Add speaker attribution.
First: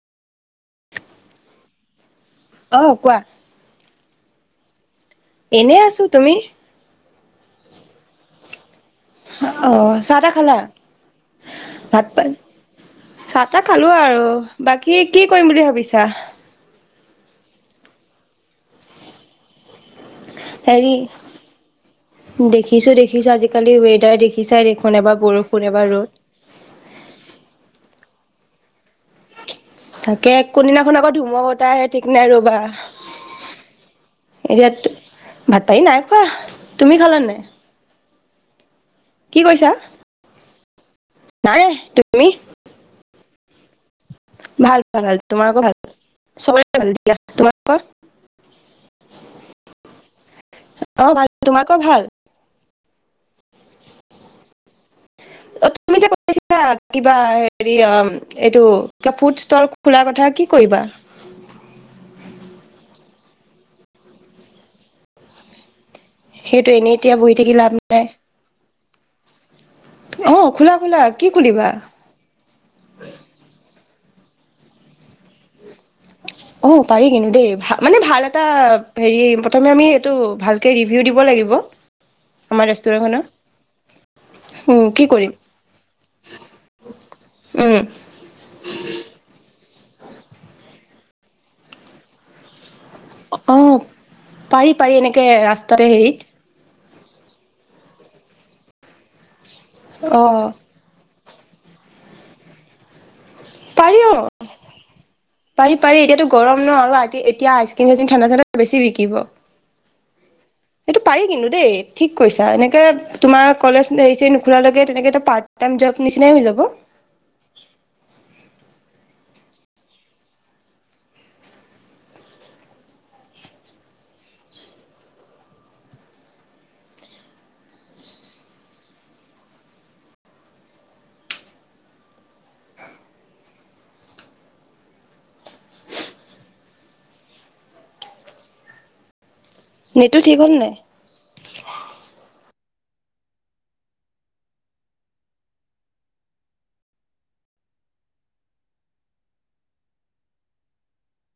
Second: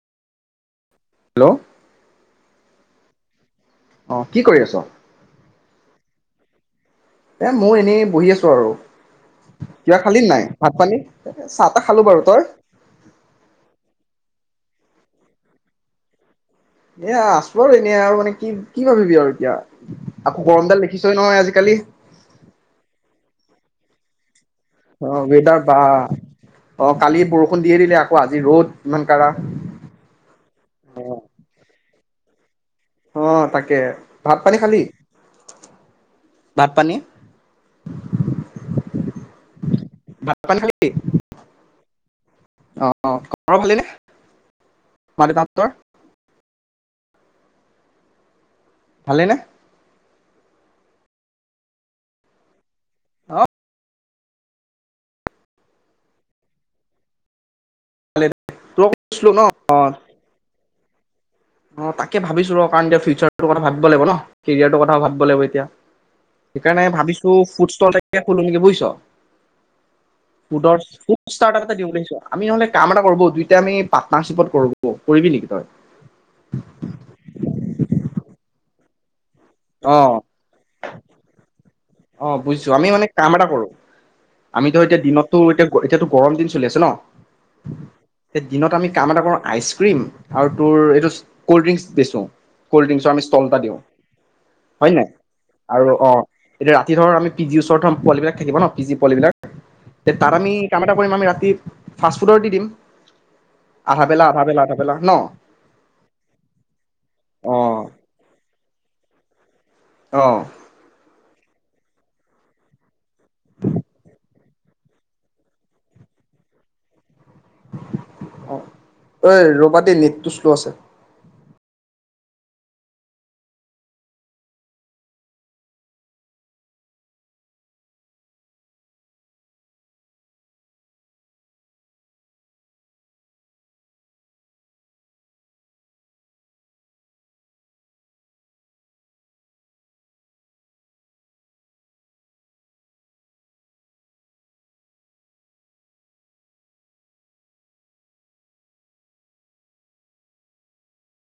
Speaker 1: Hello!
Speaker 2: অ কোৱা
Speaker 1: অ কি কৰি আছ'?
Speaker 2: এনে আছো তুমি?
Speaker 1: এ মোৰ এনেই [unintelligible]
Speaker 2: অ
Speaker 1: কিবা খালি
Speaker 2: চাহ-তাহ
Speaker 1: নাই
Speaker 2: খালা?
Speaker 1: ভাত পানী চাহ তাহ খালো বাৰু
Speaker 2: ভাত-পানী
Speaker 1: তই
Speaker 2: চাহ-তাহ খালো আৰু বাকী কি কৰিম বুলি ভাবিছা?
Speaker 1: এয়া আছো আৰু এনেই আৰু মানে কি কি ভাবিবি আৰু এতিয়া আকৌ গৰমডাল
Speaker 2: হেৰি
Speaker 1: দেখিছই নহয় আজিকালি
Speaker 2: [unintelligible] আজিকালি ৱেডাৰ [unintelligible] এবাৰ
Speaker 1: অ'
Speaker 2: বৰষুণ
Speaker 1: ৱেডাৰ
Speaker 2: এবাৰ ৰ'দ
Speaker 1: [unintelligible] অ কালি বৰষুণ দিয়ে দিলে আকৌ আজি ৰ'দ ইমান কাৰা
Speaker 2: তাকে কোনদিনাখন আকৌ ধুমূহা বতাহ আহে ঠিক নাই ৰবা
Speaker 1: অ তাকে ভাত পানী
Speaker 2: এতিয়া
Speaker 1: খালি
Speaker 2: ভাত পানী নাই খোৱা
Speaker 1: ভাত পানী
Speaker 2: তুমি খালানে? কি কৈছা?
Speaker 1: [unintelligible]
Speaker 2: নাই তুমি?
Speaker 1: [unintelligible]
Speaker 2: ভাল ভাল
Speaker 1: মা
Speaker 2: তোমালোকোৰ
Speaker 1: দেউতাহঁতৰ
Speaker 2: ভাল? [unintelligible] [unintelligible] [unintelligible] [unintelligible] তোমালোকৰ
Speaker 1: ভালেনে?
Speaker 2: অ' ভাল তোমালোকৰ ভাল?
Speaker 1: [unintelligible]
Speaker 2: অ' তুমি যে [unintelligible] কিবা এই হেৰি
Speaker 1: ভালে দে।
Speaker 2: এইটো
Speaker 1: তোৰ
Speaker 2: কিবা
Speaker 1: কৈছিলো ন
Speaker 2: ফুডষ্টৰ
Speaker 1: অ
Speaker 2: খোলাৰ কথা কি কৰিবা?
Speaker 1: অ তাকে ভাবিছো ৰ। কাৰণ এতিয়া ফিউচাৰটো কথা ভাবিব লাগিব ন কেৰিয়াৰটোৰ কথা ভাবিব লাগিব এতিয়া।
Speaker 2: সেইটো
Speaker 1: সেইকাৰণে
Speaker 2: এনেই এতিয়া
Speaker 1: ভাবিছো
Speaker 2: বহি থাকি লাভ
Speaker 1: ফুডষ্টল
Speaker 2: নাই।
Speaker 1: এটাকে খোলো নেকি বুজিছ।
Speaker 2: অ' খোলা
Speaker 1: ফুডৰ
Speaker 2: খোলা
Speaker 1: ফুড
Speaker 2: কি
Speaker 1: ষ্টাৰ্টাৰ
Speaker 2: খুলিবা?
Speaker 1: এটা দিও [unintelligible] আমি নহলে কাম এটা কৰোঁ ব'ল দুইটাই আমি পাৰ্টনাৰচিপত কৰোঁ [unintelligible] কৰিবি নিকি তই?
Speaker 2: অ' পাৰি কিন্তু দেই ভা মানে ভাল [unintelligible] হেৰী [unintelligible]
Speaker 1: অ অ
Speaker 2: আমাৰ
Speaker 1: বুজিছো আমি মানে
Speaker 2: ৰেষ্টুৰেণ্টখনৰ
Speaker 1: কাম এটা কৰো অ অ কৈছো আমি মানে কাম এটা কৰো আমি
Speaker 2: উম,
Speaker 1: এতিয়া
Speaker 2: কি কৰিম
Speaker 1: দিনতো এতিয়া এতিয়া টো গৰম দিন চলি আছে ন
Speaker 2: উম,
Speaker 1: দিনত আমি কাম এটা কৰো। আইচ ক্ৰীম আৰু তোৰ এইটো।। Cold drinks বেছোঁ। কল্ড্ৰিংচৰ আমি ষ্টল এটা দিওঁ।
Speaker 2: অ' পাৰি
Speaker 1: হয়
Speaker 2: পাৰি
Speaker 1: নে নাই
Speaker 2: এনেকে
Speaker 1: আৰু
Speaker 2: ৰাস্তাতে
Speaker 1: অ
Speaker 2: হেৰিত।।
Speaker 1: ৰাতি ধৰ আমি পি জিৰ ওচৰত থম পোৱালি বিলাক থাকিব ন পি জিৰ পোৱালি বিলাক। তে তাত
Speaker 2: অ'
Speaker 1: আমি কাম এটা কৰিম আমি ৰা।। দি ফাষ্টফুডৰ দি দিম।
Speaker 2: পাৰি
Speaker 1: আধা
Speaker 2: অ
Speaker 1: বেলা আধা বেলা আধা বেলা ন
Speaker 2: পাৰি পাৰি এতিয়াতো গৰম ন আৰু এতিয়া
Speaker 1: অ
Speaker 2: আইচ ক্ৰীম চাইচক্ৰীম ঠাণ্ডা ঠাণ্ডাত বেছি ৰি।। [inaudible] থাকিব।
Speaker 1: অ,
Speaker 2: সেইটো পাৰি কিন্তু দেই ঠিক কৈছা এনেকে, তোমাৰ কলেজ হেৰি চেৰি নোখোলালৈকে তেনেকে এটা পাৰ্টটাইম জব নিচিনাই হৈ যাব।
Speaker 1: অ অই ৰবা দেই নেতটো শ্লু আছে।
Speaker 2: নেতটো ঠিক হ'ল নাই?